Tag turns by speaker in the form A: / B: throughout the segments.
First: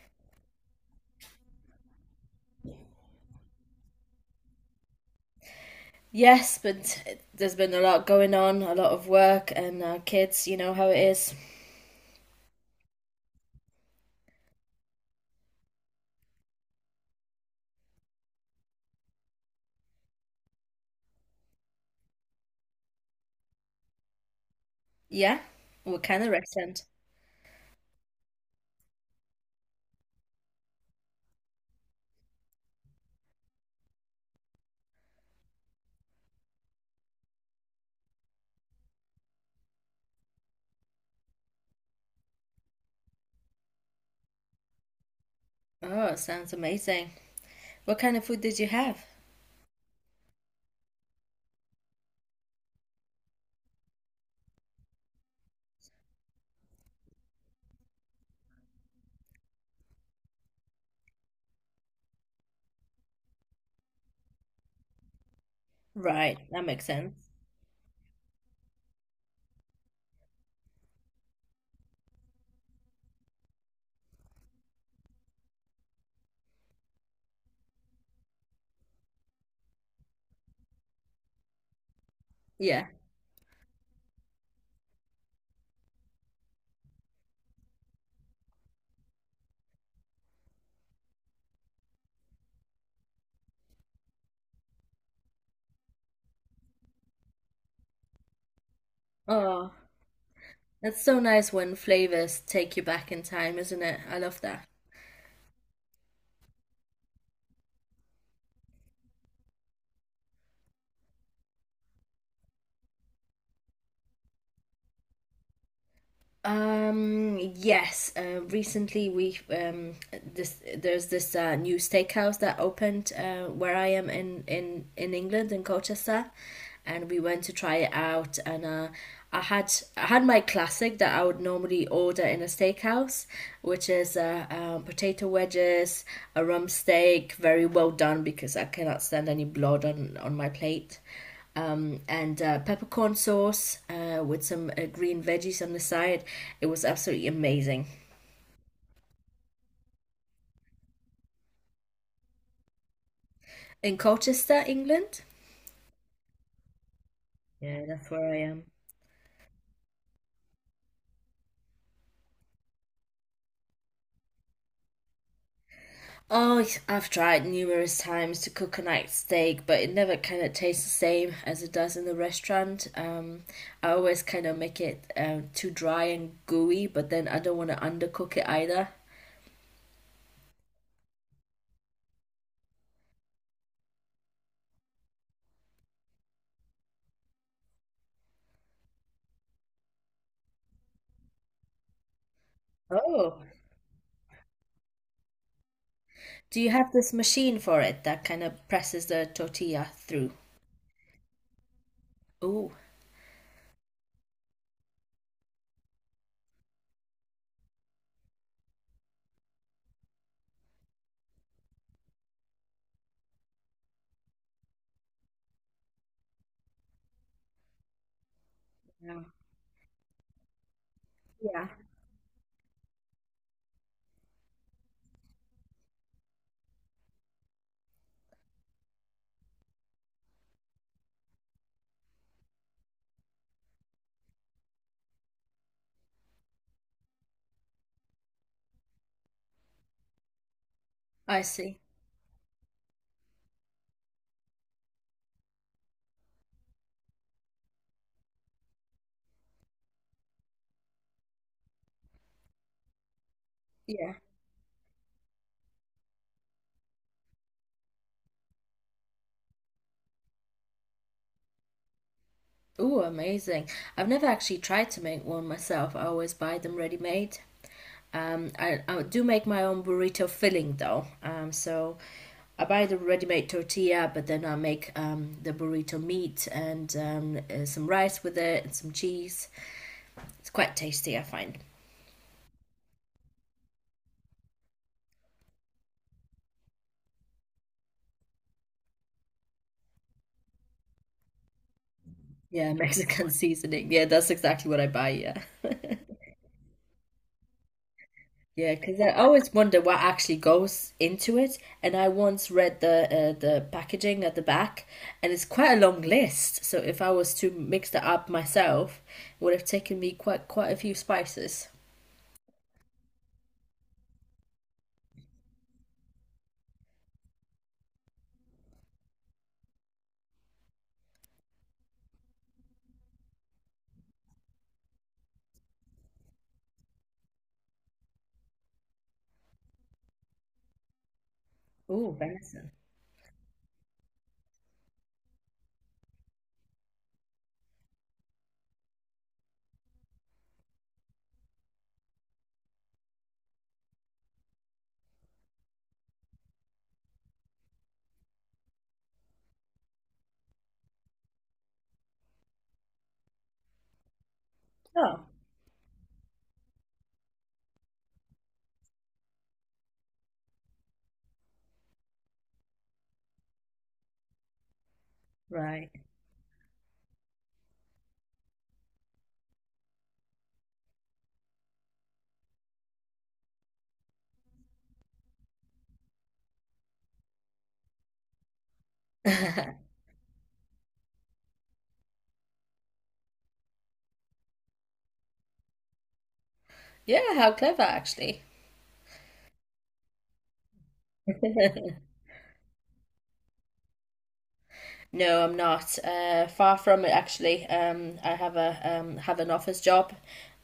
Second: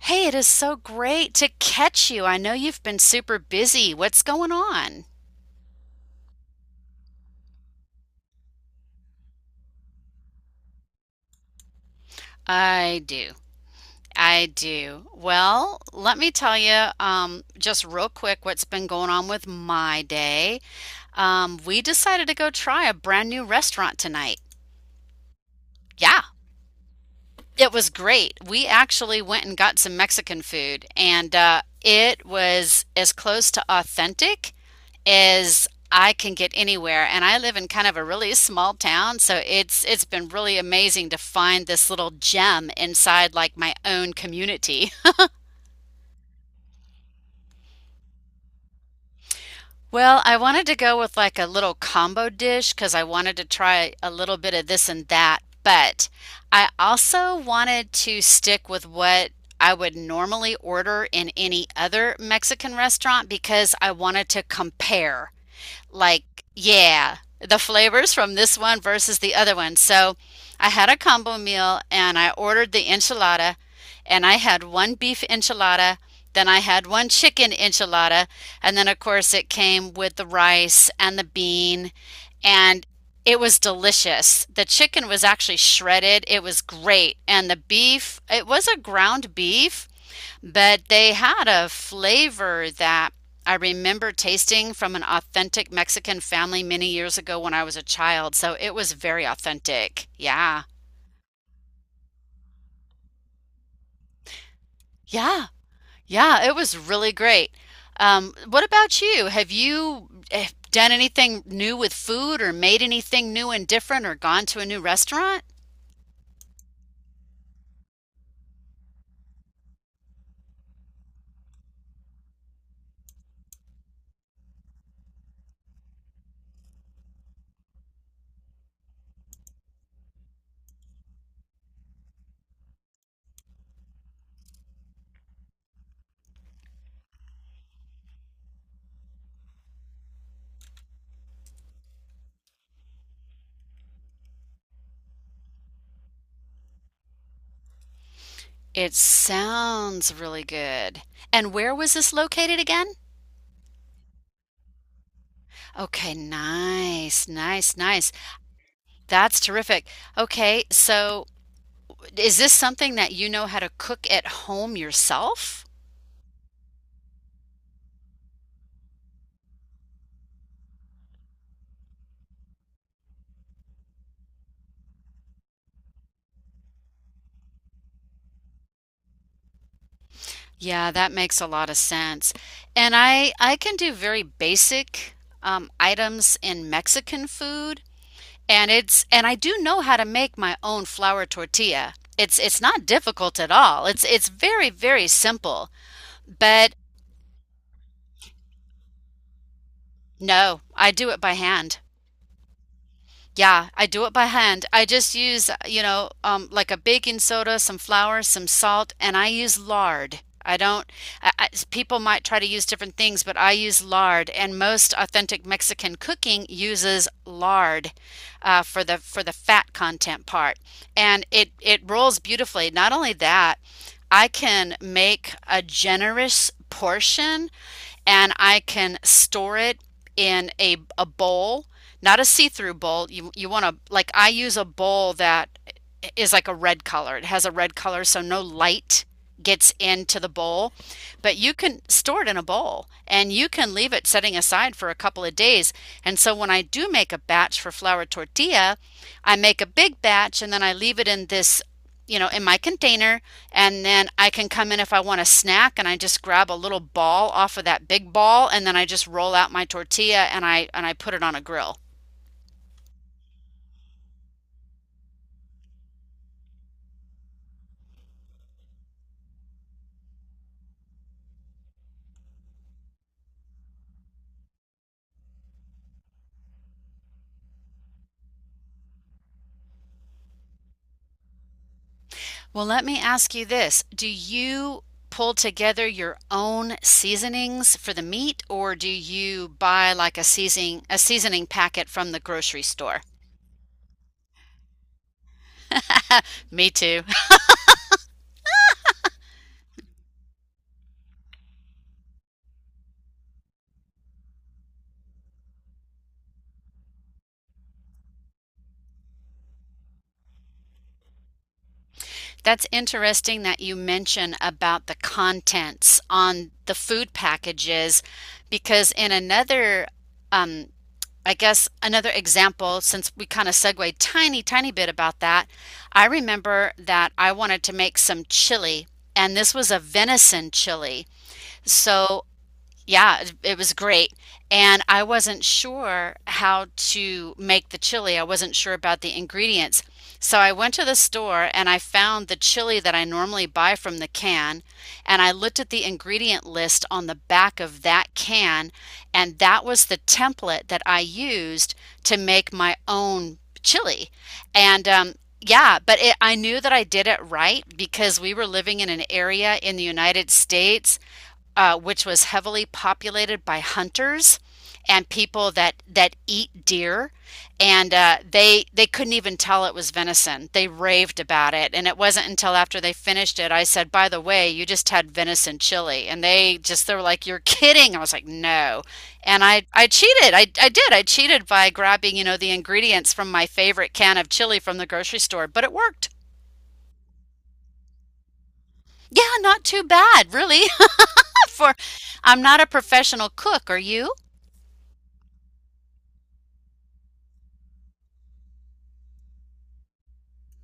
A: Hey, it is so great to catch you. I know you've been super busy. What's going on?
B: Yes, but there's been a lot going on, a lot of work and kids, you know how it is.
A: I do. I do. Well, let me tell you just real quick what's been going on with my day. We decided to go try a brand new restaurant tonight.
B: Yeah? What
A: Yeah.
B: kind of restaurant?
A: It was great. We actually went and got some Mexican food, and it was as close to authentic as I can get anywhere. And I live in kind of a really small town, so it's been really amazing to find this little gem inside like my own community.
B: Oh, sounds amazing. What kind of food did you have?
A: Well, I wanted to go with like a little combo dish because I wanted to try a little bit of this and that, but I also wanted to stick with what I would normally order in any other Mexican restaurant because I wanted to compare
B: Right,
A: like,
B: that makes
A: yeah,
B: sense.
A: the flavors from this one versus the other one. So I had a combo meal and I ordered the enchilada and I had one beef enchilada, then I had one chicken enchilada, and then of course it came with the rice and the bean and
B: Yeah.
A: it was delicious. The chicken was actually shredded. It was great. And the beef, it was a ground beef, but they had a flavor that I remember tasting from an authentic Mexican family many years ago when I was a child. So it was very
B: Oh,
A: authentic. Yeah.
B: that's so nice when flavors take you back in time, isn't it? I love that.
A: Yeah. Yeah. It was really great. What about you? Have you done anything new with food or made anything new and different or gone to a new restaurant?
B: Yes. Recently, we this there's this new steakhouse that opened where I am in England, in Colchester, and we went to try it out. And I had my classic that I would normally order in a steakhouse, which is potato wedges, a rump steak, very well done because I cannot stand any blood on my plate and peppercorn sauce with some green veggies on the side. It was absolutely amazing.
A: It sounds really good. And where was this located again?
B: In Colchester, England?
A: Okay, nice, nice,
B: Yeah, that's
A: nice.
B: where I am.
A: That's terrific. Okay, so is this something that you know how to cook at home yourself?
B: Oh, yes, I've tried numerous times to cook a night steak, but it never kind of tastes the same as it does in the restaurant. I always kind of make it too dry and gooey, but then I don't want to undercook it either.
A: Yeah, that makes a lot of sense. And I can do very basic items in Mexican food, and it's and I do know how to make my own flour tortilla. It's not difficult
B: Oh,
A: at all. It's very, very simple.
B: do you
A: But
B: have this machine for it that kind of presses the tortilla through?
A: no, I do it by hand.
B: Oh,
A: Yeah, I do it by hand. I just use, like a baking soda, some flour, some salt, and I use lard. I don't, I, people might try to use different things, but I use lard, and most authentic Mexican cooking uses lard for the
B: yeah.
A: for the fat content part, and it
B: Yeah,
A: it rolls beautifully. Not only that, I can make a generous portion and I can store it in a bowl, not a see-through bowl. You want to like I use a bowl that is like a red color. It has a red color, so no light gets into the bowl, but
B: I
A: you can
B: see.
A: store it in a bowl and you can leave it setting aside for a couple of days. And so when I do make a batch for flour tortilla, I make a big batch and then I leave it in this, you know, in my container. And then
B: Yeah.
A: I can come in if I want a snack and I just grab a little ball off of that big ball and then I just roll out my tortilla and I put it on a grill.
B: Ooh, amazing. I've never actually tried to make one myself. I always buy them ready-made. I do make my own burrito filling though. So I buy the ready-made tortilla, but then I make the burrito meat and some rice with it and some cheese. It's quite tasty, I find.
A: Well, let me ask you this. Do you pull together your own seasonings for the meat, or do you buy like a seasoning packet from the grocery
B: Yeah,
A: store?
B: Mexican seasoning. Yeah, that's exactly what I buy. Yeah.
A: Me too.
B: Yeah, because I always wonder what actually goes into it. And I once read the packaging at the back, and it's quite a long list. So if I was to mix that up myself, it would have taken me quite a few spices.
A: That's interesting that you mention about the contents on the food packages because in another um, I guess another example, since we kind of segued tiny, tiny bit about that, I remember that I wanted to make some chili, and this was a venison chili.
B: Oh,
A: So
B: venison.
A: yeah, it was great. And I wasn't sure how to make the chili. I wasn't sure about the ingredients. So I went to the store and I found the chili that I normally buy from the can. And I looked at the ingredient list on the back of that can. And that was the template that I used to make my own chili. And
B: Oh,
A: yeah, but it, I knew that I did it right because we were living in an area in the United States which was heavily populated by hunters and people that
B: right.
A: that eat deer and they couldn't even tell it was venison. They raved about it, and it wasn't until after they finished it I said, by the way, you just had venison chili. And they just, they were like, you're kidding. I was like, no. And I did I cheated by grabbing, you know, the ingredients from my favorite can of chili from the grocery store, but it worked.
B: Yeah, how clever actually.
A: Yeah, not too bad really. For, I'm not a professional cook, are you?
B: No, I'm not. Far from it, actually. I have a have an office job,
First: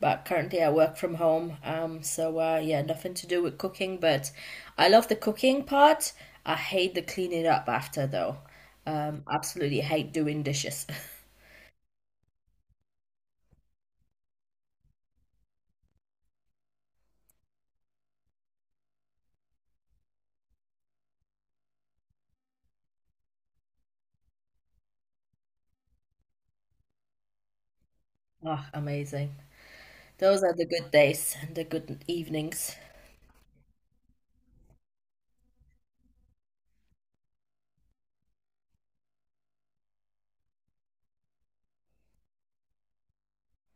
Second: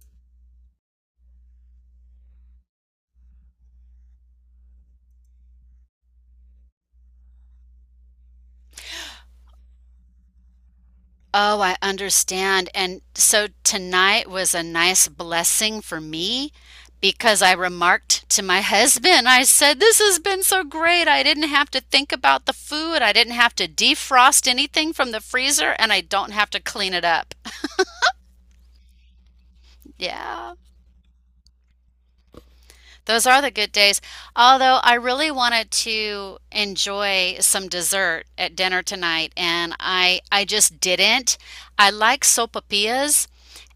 B: but currently I work from home. So yeah, nothing to do with cooking. But I love the cooking part. I hate the cleaning up after, though. Absolutely hate doing dishes.
A: Oh, I understand. And so tonight was a nice blessing for me because I remarked to my husband, I said, this has been so great. I didn't have to think about the food. I didn't have to defrost anything from the freezer, and I don't have to clean it up.
B: Oh, amazing. Those
A: Yeah.
B: are the good days and the good evenings.
A: Those are the good days. Although I really wanted to enjoy some dessert at dinner tonight and I just didn't. I like sopapillas,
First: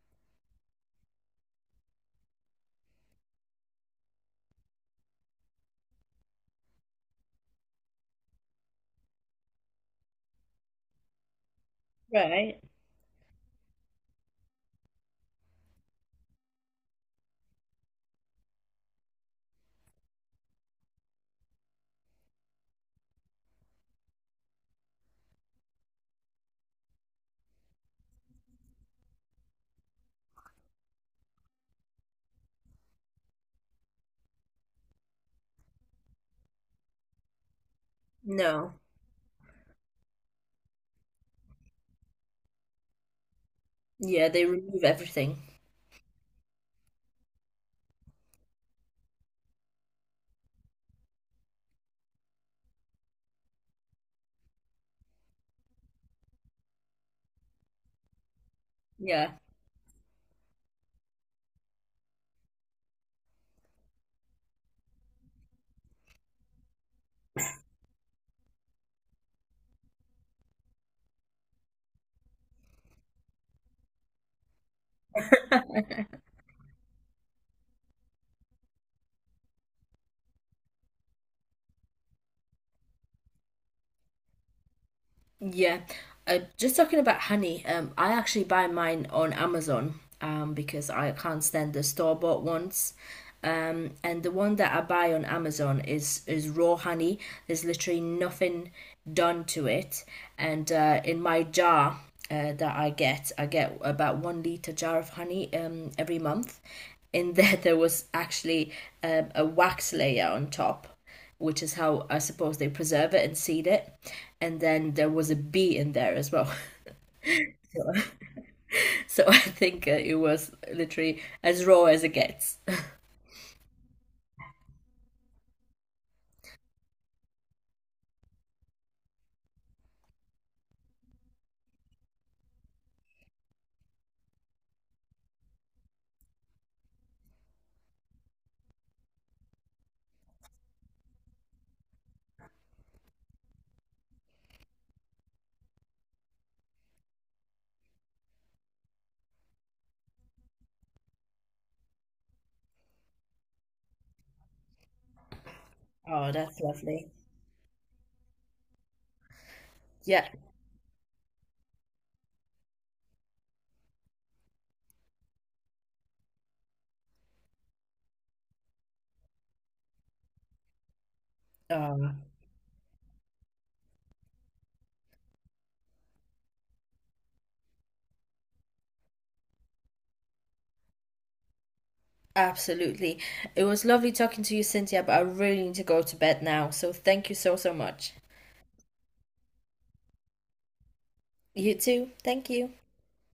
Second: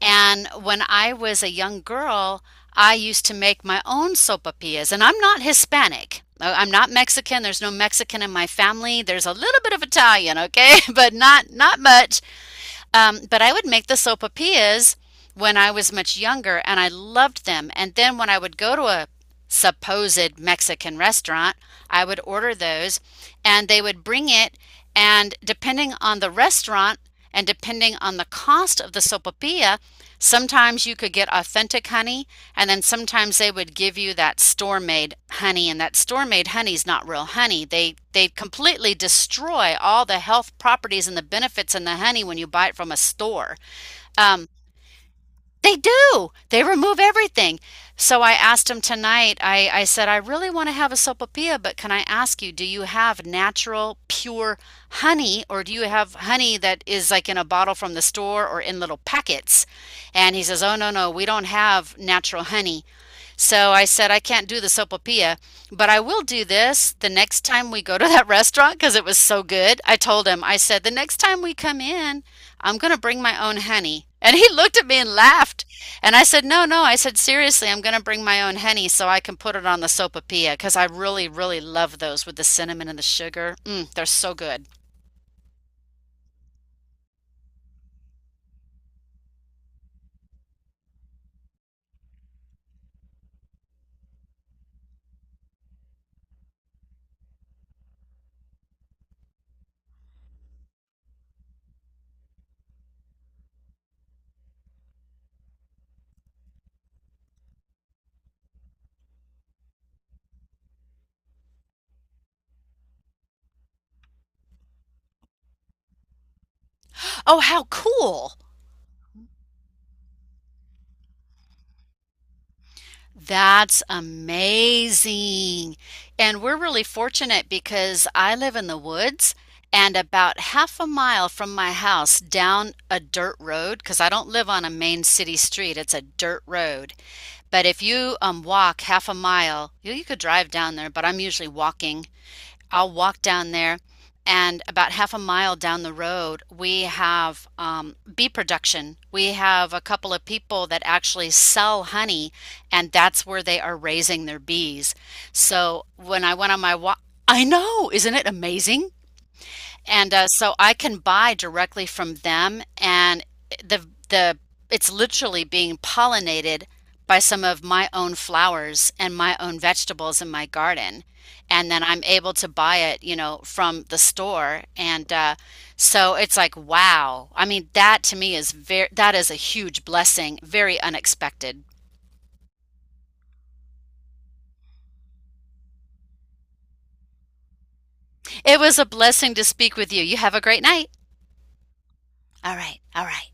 A: and when I was a young girl, I used to make my own sopapillas, and I'm not Hispanic. I'm not Mexican. There's no Mexican in my family. There's a little bit of Italian, okay? But not much.
B: Right.
A: But I would make the sopapillas when I was much younger and I loved them. And then when I would go to a supposed Mexican restaurant, I would order those and they would bring it. And depending on the restaurant and depending on the cost of the sopapilla, sometimes you could get authentic honey, and then sometimes they would give you that store-made honey, and that store-made honey is not real honey. They
B: No.
A: completely destroy all the health properties and the benefits in the honey when you buy it from a store.
B: Yeah, they
A: Um,
B: remove everything.
A: they do. They remove everything. So I asked him tonight, I said, I really want to have a sopapilla, but can I ask you, do you have natural, pure honey, or do you have honey that is like in a bottle from the store or in little
B: Yeah.
A: packets? And he says, oh, no, no, we don't have natural honey. So I said, I can't do the sopapilla, but I will do this the next time we go to that restaurant because it was so good. I told him, I said, the next time we come in, I'm going to bring my own honey. And he looked at me and laughed. And I said, no, no. I said, seriously, I'm going to bring my own honey so I can put it on the sopapilla because I really, really love those with the cinnamon and the sugar. Mm, they're so good.
B: Yeah. Just talking about honey, I actually buy mine on Amazon because I can't stand the store-bought ones. And the one that I buy on Amazon is raw honey. There's literally nothing done to it. And in my jar that I get about 1 liter jar of honey every month. In there was actually a wax layer on top, which is how I suppose they preserve it and seed it. And then there was a bee in there as well.
A: Oh, how cool.
B: So I think it was literally as raw as it gets.
A: That's amazing. And we're really fortunate because I live in the woods and about half a mile from my house down a dirt road, because I don't live on a main city street, it's a dirt road. But if you walk half a mile, you could drive down there, but I'm usually walking. I'll walk down there. And about half a mile down the road, we have bee production. We have a couple of people that actually sell honey, and that's where they are raising their bees. So when
B: Oh,
A: I went
B: that's
A: on my walk,
B: lovely.
A: I know, isn't it amazing? And
B: Yeah.
A: so I can buy directly from them, and the it's literally being pollinated by some of my own flowers and my own vegetables in my garden. And then I'm
B: Oh.
A: able to buy it, you know, from the store. And so it's like, wow. I mean, that to me is very, that is a huge blessing, very unexpected.
B: Absolutely. It was lovely talking to you, Cynthia, but I really need to go to bed now. So thank you so, so much.
A: It was a blessing to speak with you. You have a great night.
B: You too. Thank
A: All
B: you.
A: right. All right.